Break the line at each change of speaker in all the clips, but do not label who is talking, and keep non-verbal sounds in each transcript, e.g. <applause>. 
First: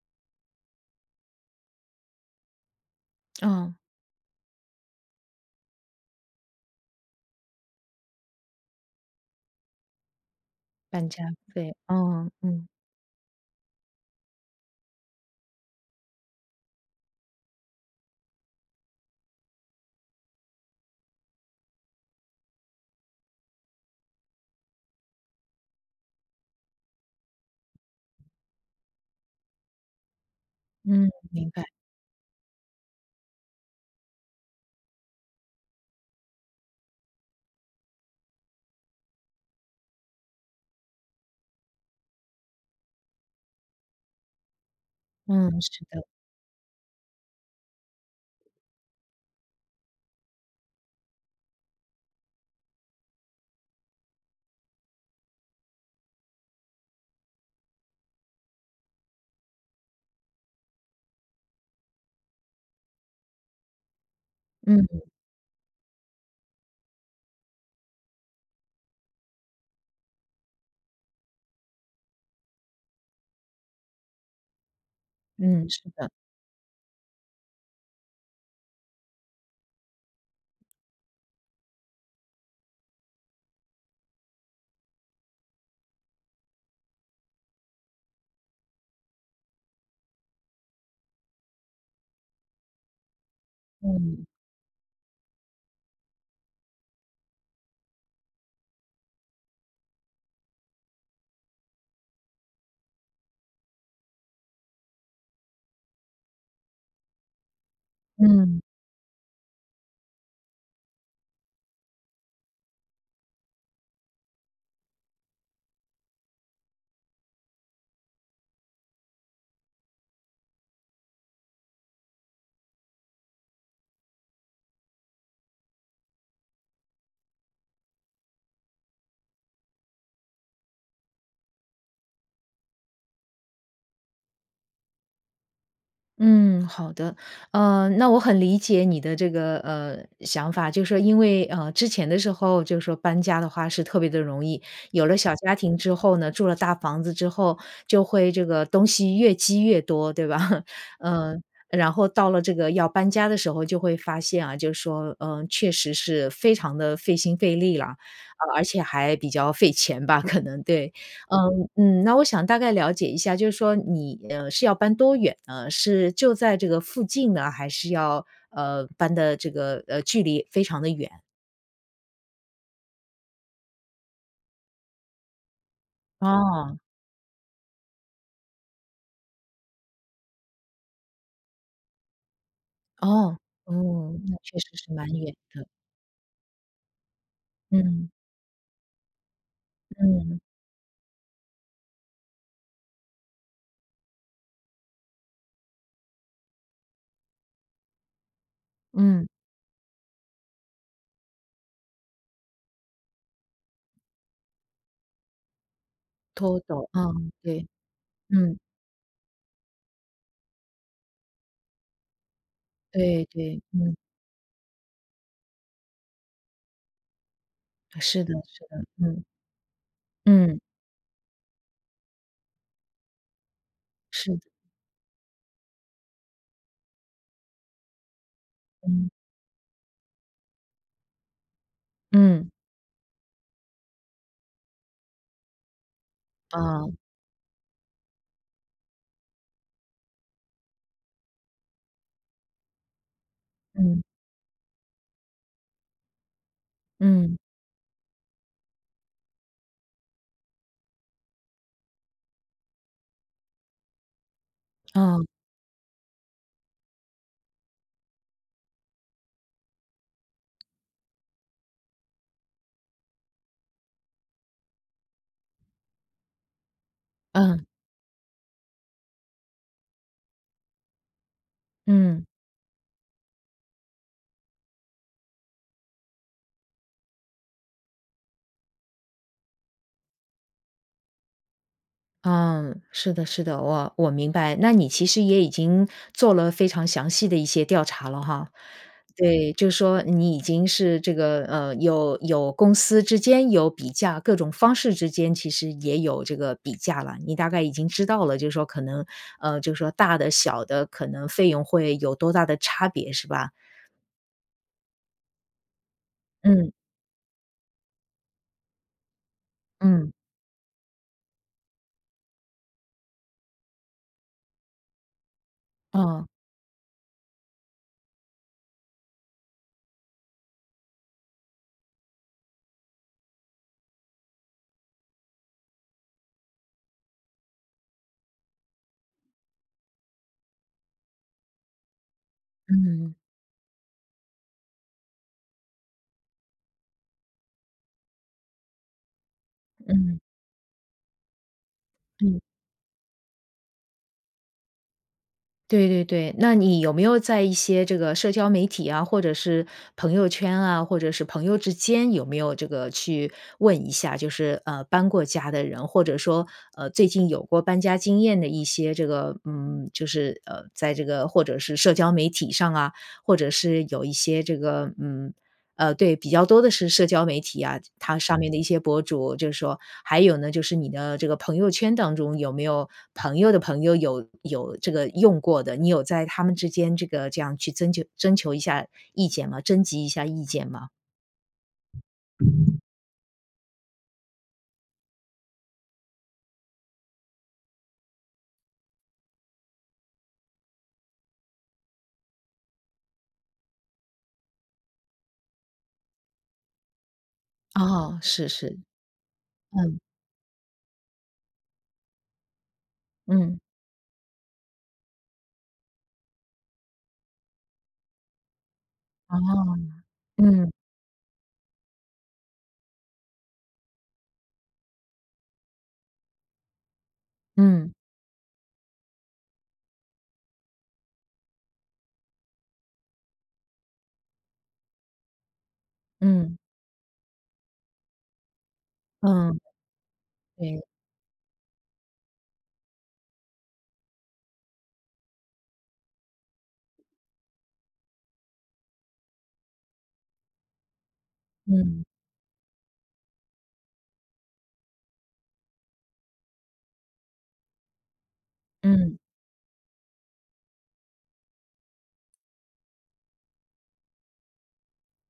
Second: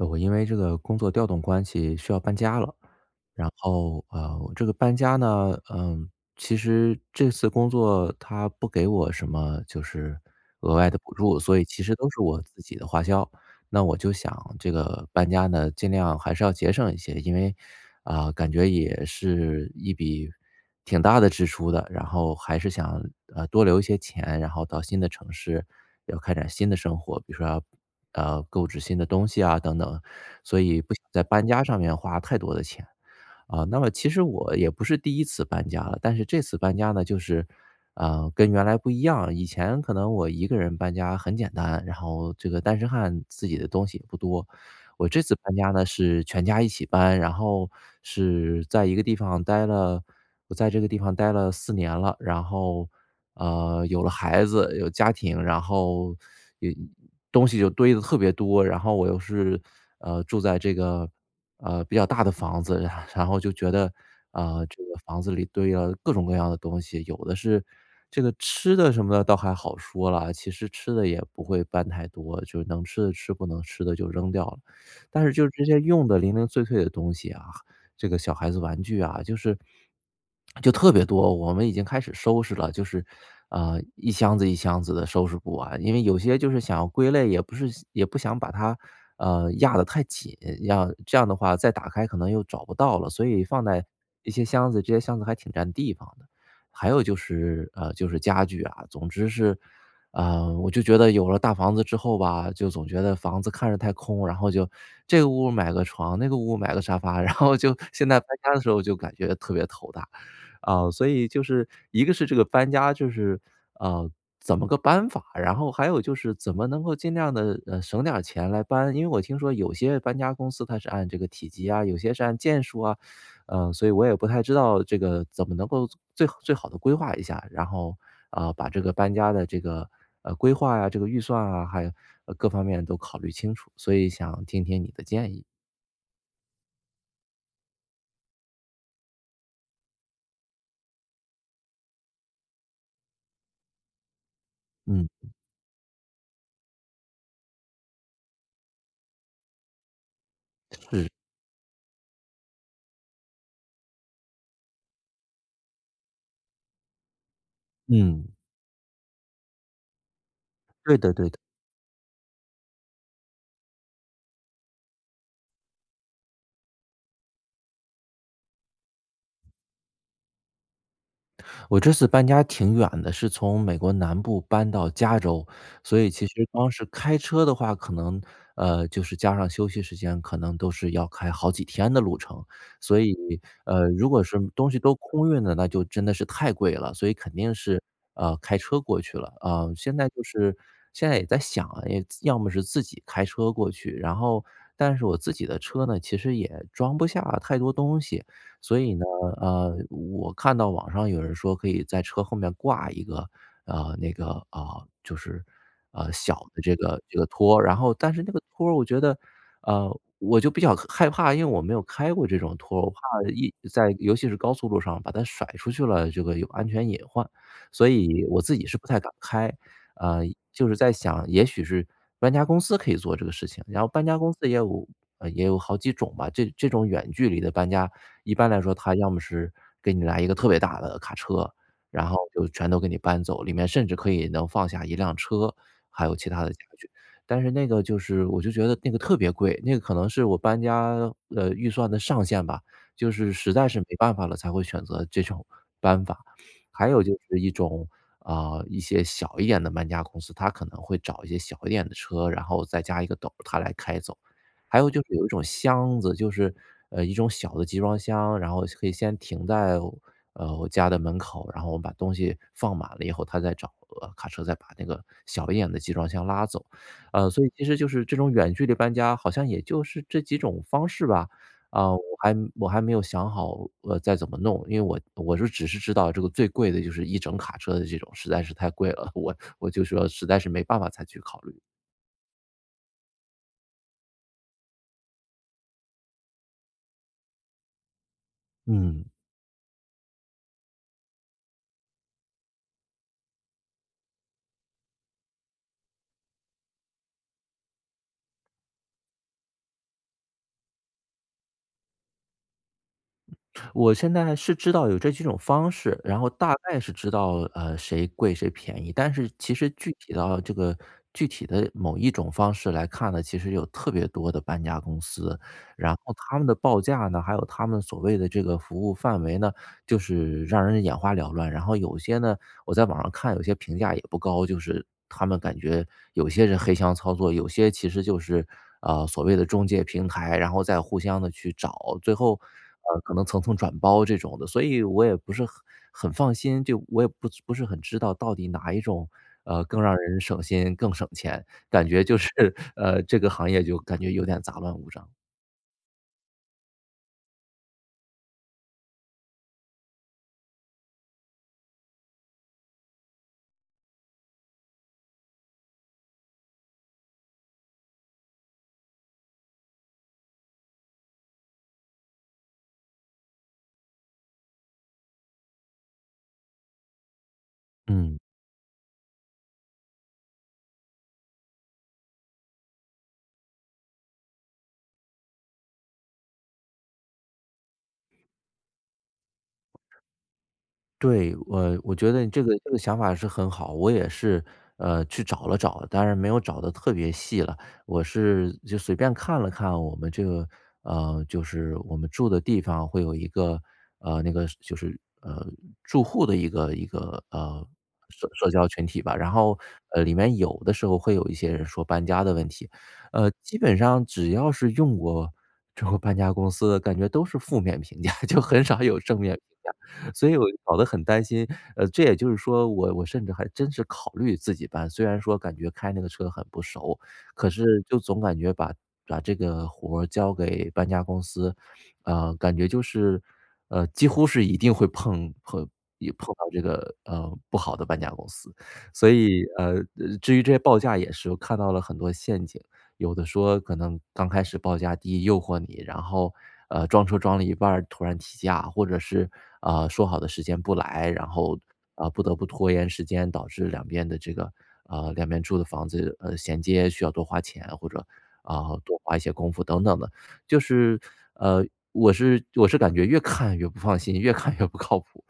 我我因为这个工作调动关系需要搬家了。然
嗯。
后，呃，这个搬家呢，嗯，其实这次工作它不给我什么就是额外的
搬
补
家
助，所以
费，
其实都是
嗯，
我自
嗯。
己的花销。那我就想这个搬家呢尽量还是要节省一些，因为，啊，感觉也是一笔挺大的支出的。然后还是想，呃，多留一些钱，然后到新的城市，要开展新的生活。比如说要，呃，购置新的东西啊等等，所以不想
嗯，
在搬
明
家
白。
上面花太多的钱。啊，那么其实我也不是第1次搬家了，但是这次搬家呢就是，呃，跟原来不一样。以前可能我一个人搬家很简单，然后这个单身汉自己的东西也不多。我这次搬
嗯，
家
是
呢
的。
是全家一起搬，然后是在一个地方待了我在这个地方待了4年了。然后，呃，有了孩子有家庭，然后 <sucks teeth> 有东西就堆得特别多。然后我又是，呃，住在这个，呃，比较大的房子，然后就觉得啊这个
嗯。
房子里堆了各种各样的东西。有的是这个吃的什么的倒还好说了，其实吃的也不会搬太多，就能吃的吃不能吃的就扔掉了。但是就这
嗯，
些
是
用
的。
的零零碎碎的东西啊，这个小孩子玩具啊，就是就特别多。我们已经开始收拾了，就是，呃，一箱子一箱子的收拾不完，因为有些就是想要归类也不是也不想把它，呃，压得太紧，样这样的话再打开可能又找不到了。所以放在
嗯。
一些箱子，这些箱子还挺占地方的。还有就是呃，就是家具啊，总之是，呃，我就觉得有了大房子之后吧，就总觉得房子看着太空，然后就这个屋买个床，那个屋买个沙发，然后就现在搬家的
嗯。
时候就感觉特别头大。啊，所以就是，一个是这个搬家就是，呃，怎么个搬法儿，然后还有就是怎么能够尽量地，嗯，省点儿钱来搬。因为我听说有些搬家公司它是按这个体积啊，有些是按件数啊，<sucks teeth> 呃，所以我也不太知道这个怎么能够最最好地规划一下。然后，呃，把这个搬家的这个，呃，规划呀，这个预算啊，还有各方面都考虑清楚，所以想听听你的建议。
嗯，好的，呃，那我很理解你的这个，呃，想法，就是说因为，呃，之前的时候就说搬家的话是特别地容易，有
嗯。
了小家庭之后呢，住了大房子之后，就会这个东西越积越多，对吧，<laughs>
是。
嗯，然后到了这个要搬家的时候就会发现啊，就说，呃，确实是非常地费心费力啦。
嗯。
呃，而且还比较费钱吧，可能，对。
对的对的。
嗯嗯，那我想大概了解一下，就是说你，呃，是要搬多远呢？是就在这个附近呢，还是要，呃，搬的这个，呃，距离非常地远？
我这次搬家挺远的，是从美国南部搬到加州，所以其实光
哦。
是开车的话可能呃，就是加上休息时间可能都是要开好几天的路程，所以，
哦，
呃，如
哦，
果
那
是
确实
东西
是
都
蛮
空
远
运了，
的。
那就真的是太贵了，所以肯定是，
嗯。
呃，开车过去了，呃，现在就
嗯。
是现在也在想啊，自要么是自己开车过去，然后但是我自己的车呢，其实也装不下太多东西。所以呢，
嗯。
呃，我看到网上有人说可以在车后面挂一个，啊，那个啊，就是，啊，小
拖
的这
走，
个
啊，
这个拖儿，
对，
然后但是那个
嗯。
拖儿我觉得呃，我就比较害怕，因为我没有开过这种拖，我怕
对
一
对，
在
嗯。
尤其是高速路上把它甩出去了，这个有安全隐患，所
是
以
的
我自
是
己是
的，
不太敢
嗯。
开。呃，
嗯。
就是在想，也许是搬家公司可以做这个事情，然后搬家
是
公
的。
司也有也有好几种吧，这这种远距离的搬家，一般来说它要
嗯。
么是给你来一个特别大的卡车，然后就
嗯。
全都给你搬走，里面甚至可以能放下一辆车，还有其他的家具，
哦。
但是那个就是我就觉得那个特别贵，那个可能是我搬家的预算的上限吧，就是实在是没
嗯。
办法了才会选择这种搬法。还有就
嗯。
是一种啊，一些小一点的搬家公司，它可能会找一些小一点的车，然后再加一个斗，他来开走。还有就是有
嗯。
一种箱子，就是，呃，一种小的集装箱，然后可以先停在，呃，我家的门口，然后我把东西放满了以后他再找了卡车再把那个小一点的集装箱拉走，啊，所以其
嗯。
实就是这种远距离搬家好像也就是这几种方式吧，啊，我
嗯。
还我还没有想好，呃，再怎么弄，因为我我是只是知道这个最贵的就是一整卡车的这种，实在是太贵了，我我就说实在是没办法再去考虑。
嗯，是的是的。我我明白，那你其实也已经做了非常详细的一些调查了哈。
嗯。
对，就说你已经是这个，呃，有有公司之间有比价，各种方式之间其实也有这个比价了。你大概已经知道了，就说可能，呃，就说大的小的可能费用会有多大的差别是吧？
我现在是知道有这几种方式，然后大
嗯。
概是知道，呃，谁贵谁便宜。但是其实具
嗯。
体到这个具体的某一种方式来看呢，其实有特别多的搬家公司。然后
哦。
他们的报价呢，还有他们所谓的这个服务范围呢，就是让人眼花缭乱。然后有些呢，我在网上看有些评价也不高就是他们感觉有些人黑箱操作，有些其实就是，呃，所谓的中介平台，然后再互相地去找，最后，呃，可
嗯。
能层层转包这种的，所以我也不是很很放心。就我也不不是很知道到底哪一种，呃，更让
嗯。
人省心、更省钱，感觉就是，
嗯。
呃，这个行业就感觉有点杂乱无章。
对对对。那你有没有在一些这个社交媒体啊，或者是朋友圈啊，或者是朋友之间有没有这个去问一下，就是，呃，搬过家的人，或者说，呃，最近有过搬家经验的一些这个嗯，就是呃，在这个或者是社交媒体上啊，或者是有一些这个嗯，呃对，比较多的是社交媒体啊，
嗯。
它上面的一些博主。就是说，还有呢，就是你的这个朋友圈当中有没有朋友的朋友有有这个用过的，你有在他们之间这个这样去增求征求一下意见吗征集一下意见吗？
对，我我觉得这个这个想法是很好。我也是，呃，去找了找了，当然没有找得特别细了。我是就随便看了看我们这个呃，就是我们住的地方会有一个，呃，那个是就是，呃，住户的一个一个，呃
哦，
社
是
社交
是。
群体吧。然后，
嗯。
呃，里面有的时候会有一些人说搬家的问题。呃，
嗯。
基本上只要是用过这个搬家公司的感觉都是负面评价，<chuckles> 就很少有正面
哦，
评价。所以我就
嗯。
搞得很担心，呃这也就是说我我甚至还真是考虑自己搬。虽然说感觉开那个车很不熟，可是
嗯。
就总感觉把把这个活交给搬家公司，啊，感觉就是，呃，几乎是一定会碰碰也碰到
嗯。
这个，呃，不好的搬家公司。所以，
嗯，
呃，呃，至于这些报
对。
价，也是我看到了很多陷阱。有的说可能刚开始报价低诱惑你，然后，呃，装车装了一半儿突然提价。或者是，啊，说好的时间不来，然后，
嗯。
啊，不得不拖延时间，导致两边的这个，呃，两边住的房子，呃衔接需要多花钱，或者啊，多花
嗯。
一些功夫等等的。就是，呃，我是我是感觉越看越不放心，越看越不靠谱。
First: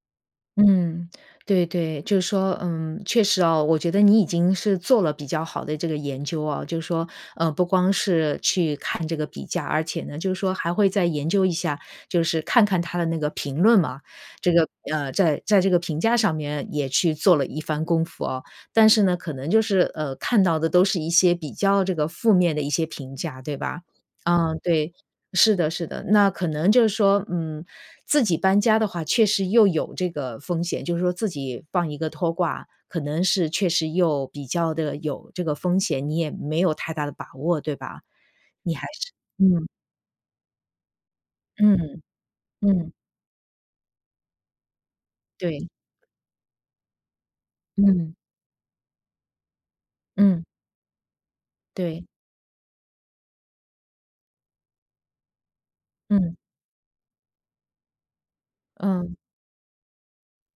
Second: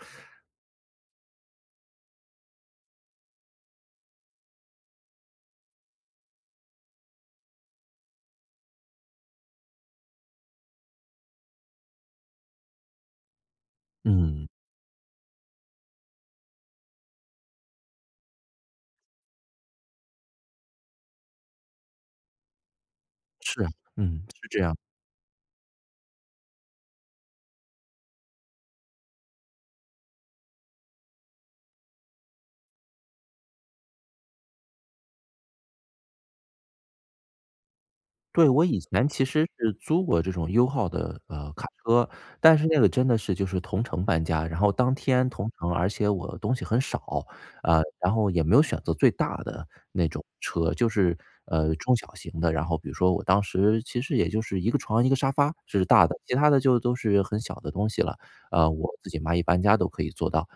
嗯，对对，就是说嗯，确实啊，我觉得你已经是做了比较好的这个研究啊，就说，呃，不光是去看这个比价，而且呢，就是说还会再研究一下，就是看看它的那个评论嘛。
嗯。
这个呃，在在这个评价上面也去做了一番功夫啊。但是呢，可能就是呃，看到的都是一些比较这个负面的一些评价，对
是啊，
吧？
嗯，是
嗯，
这样。
对，是的是的。那可能就是说，嗯，自己搬家的话确实又有这个风险。就是说自己放一个拖挂，可能是确实又比较地有这个风险，你也没有太大的把握，对吧？
对，我
你
以
还
前
是
其实
嗯。
是租过这种 U-Haul 的，呃，卡
嗯，
车，但是那个
嗯。
真的是就是同城搬家。然后当天同
对。
城，而且我的东西很少，啊，
嗯。
然后也没有选择最大的那种
嗯。
车，就是，呃，中
对。
小型的。然后比如说我当时其实也就是一个床一个沙发是大的，其
嗯。
它的就都是很小的东西了。呃，我自
嗯。
己嘛一搬家都可以做到。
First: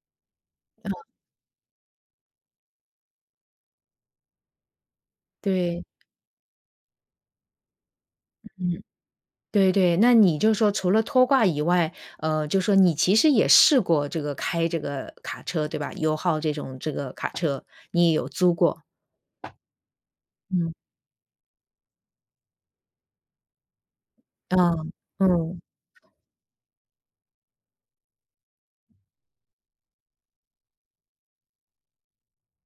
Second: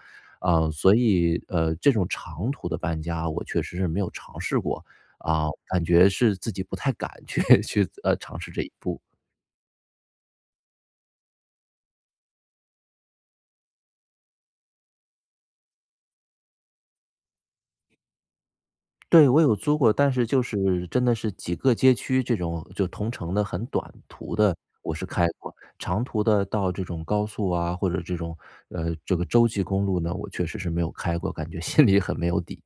呃，所
哦。
以，呃，这种长途的搬家我确实是没有尝试过，啊，
对。
感觉是自己不太敢去去呃，尝试这一
嗯，
步。
对对。那你就说除了拖挂以外，呃，就说你其实也试过这个开这个卡车，对吧？U-Haul 这种这个卡车，你也有租过。
对，我有租过，但是就
嗯。
是真的是几个街区这种，就同城的很短途的，
嗯，
我是开过。
嗯。
长途的到这种高速啊，或者这种，呃，这个州际公路呢，我确实是没有开过，感觉心里很没有底。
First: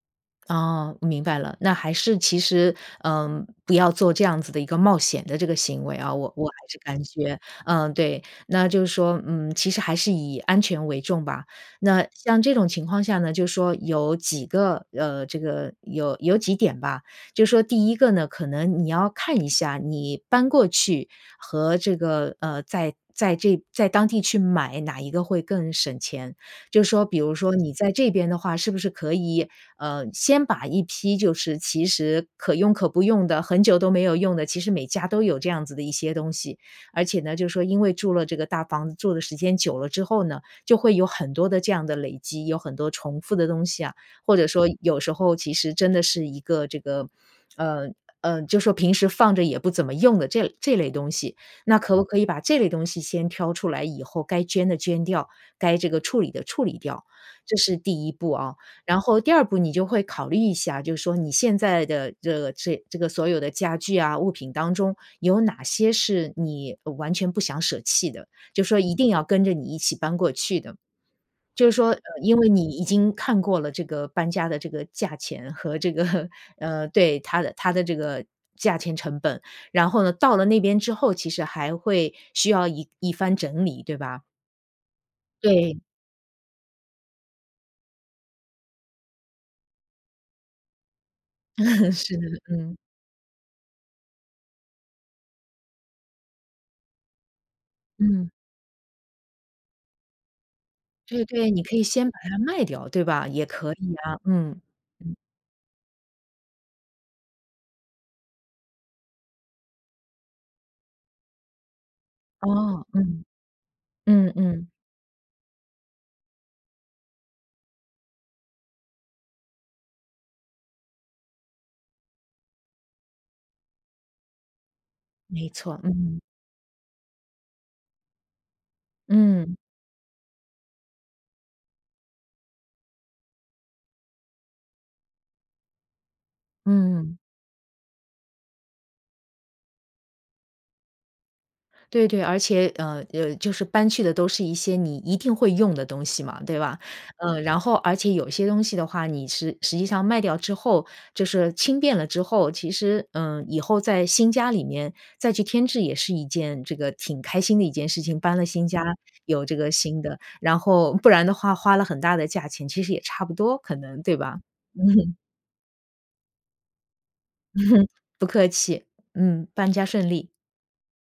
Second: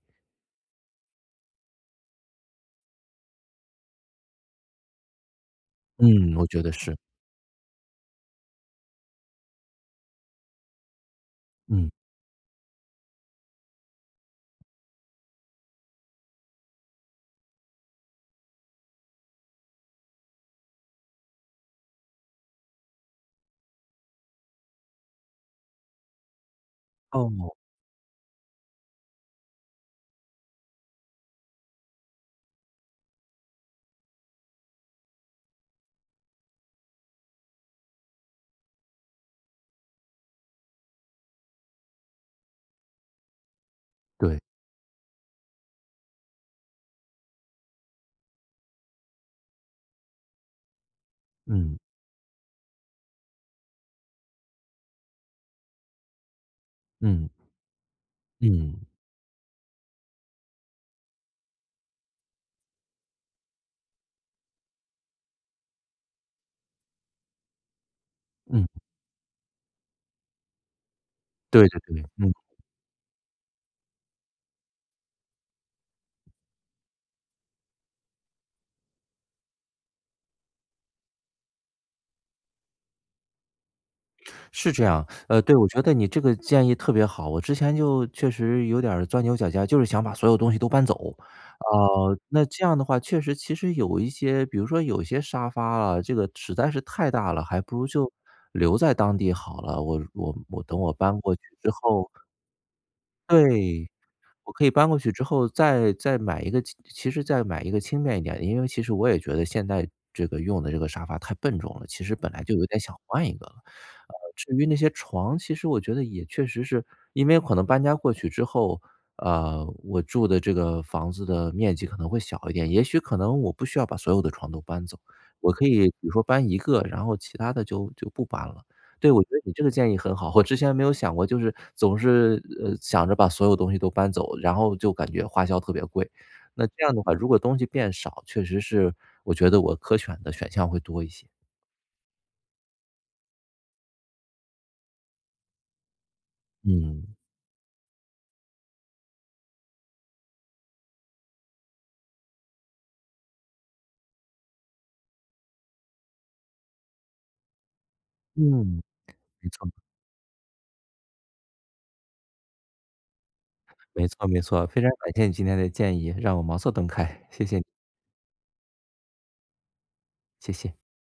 哦，明白了。那还是其实，呃，不要做这样子的一个冒险的这个行为啊。我
嗯，
我
我觉
还
得
是
是。
感觉，嗯，对，那就是说，嗯，其实还是以安全为重吧。
嗯。
那像这种情况下呢，就说有几个，呃，这个有有几点吧，就说第一个呢，可能你要看一下你搬过去和这个，呃，在在这在当地去买，哪一个会更省钱。就说比如
哦。
说你在这边的话是不是可以，呃，先把一批就是其实可用可不用的，很久都没有用的，其实每家都有这样子的一些东西。而且呢，就是说因为住了这个大房子住的时间久了之后呢，就会有很多的这样的累积，有很多重复的东西啊，或
对。
者说有时候其实真的是一个这个，呃，呃，就说平时放着也不怎么用的这这类东西。
嗯。
那可不可以把这类东西先挑出来以后该捐的捐掉，该这个处理的处理掉，
嗯。
这是第一步啊。
嗯。
然后第二步你就会考虑一下，就是说你现在的这这个这个所有的家具啊，物品当中有哪些是你完全不想舍弃的，就
嗯。
说一定要跟着你一起搬过去的。就
对
是
对
说，呃，
对，嗯。
因为你已经看过了这个搬家的这个价钱和这个，呃，对，它的它的这个价钱成本，然后呢，到了那边之后，其实还会需要一一番整理，对吧？
是这样，呃，对，我
对。
觉得你这个建议特别好。我之前就确实有点儿钻牛角尖儿，就是想把所有东西都搬走。啊，
嗯，是，
那这
嗯。
样的话确实其实有一些比如说有一些沙发啊，这个实在是太大了，还不如就
嗯。
留在当地好了。我我我等我搬
对
过去
对，你
之
可以
后
先把它卖掉，对吧？也可
对，
以啊，
我
嗯，
可以搬过去
嗯。
之后再再买一个其实再买一个轻便一点的。因为其实我也觉得现在这个用的这个沙发太笨重了，其实本来就有点
哦，
想
嗯。
换一个了。呃，
嗯
至于
嗯。
那些床其实我觉得也确实是因为可能搬家过去之后，呃，我住的这个房子的面积可能会小一点。也许可能我不需要把所有的床都搬走，
没
我可
错，
以比如
嗯。
说搬1个，然后其它的就就不搬了。对，我觉得你
嗯。
这个建议很好，我之前没有想过就是总是，呃，想着把所有东西都搬走，然后就感觉花销特别贵，那这样的话
嗯。
如果东西变少，确实是我觉得我可选的选项会多一些。
对对，而且，呃，呃，就是搬去的都是一些你一定会用的东西嘛，对吧？
嗯。
呃，然后而且有些东西的话，你是实际上卖掉之后，就是轻便了之后，其实，呃，以后在新家里面再去添置也是一件这个挺开心的一件事情。搬了新家
嗯，
有
没
这
错。
个新的，然后不然的话花了很大的价钱，其实也差不多可能，
没
对
错，
吧？
没错，非常感
<laughs>
谢你今天的建议，让我茅塞顿开，谢谢你。
不客气，嗯，搬家顺利。
谢谢。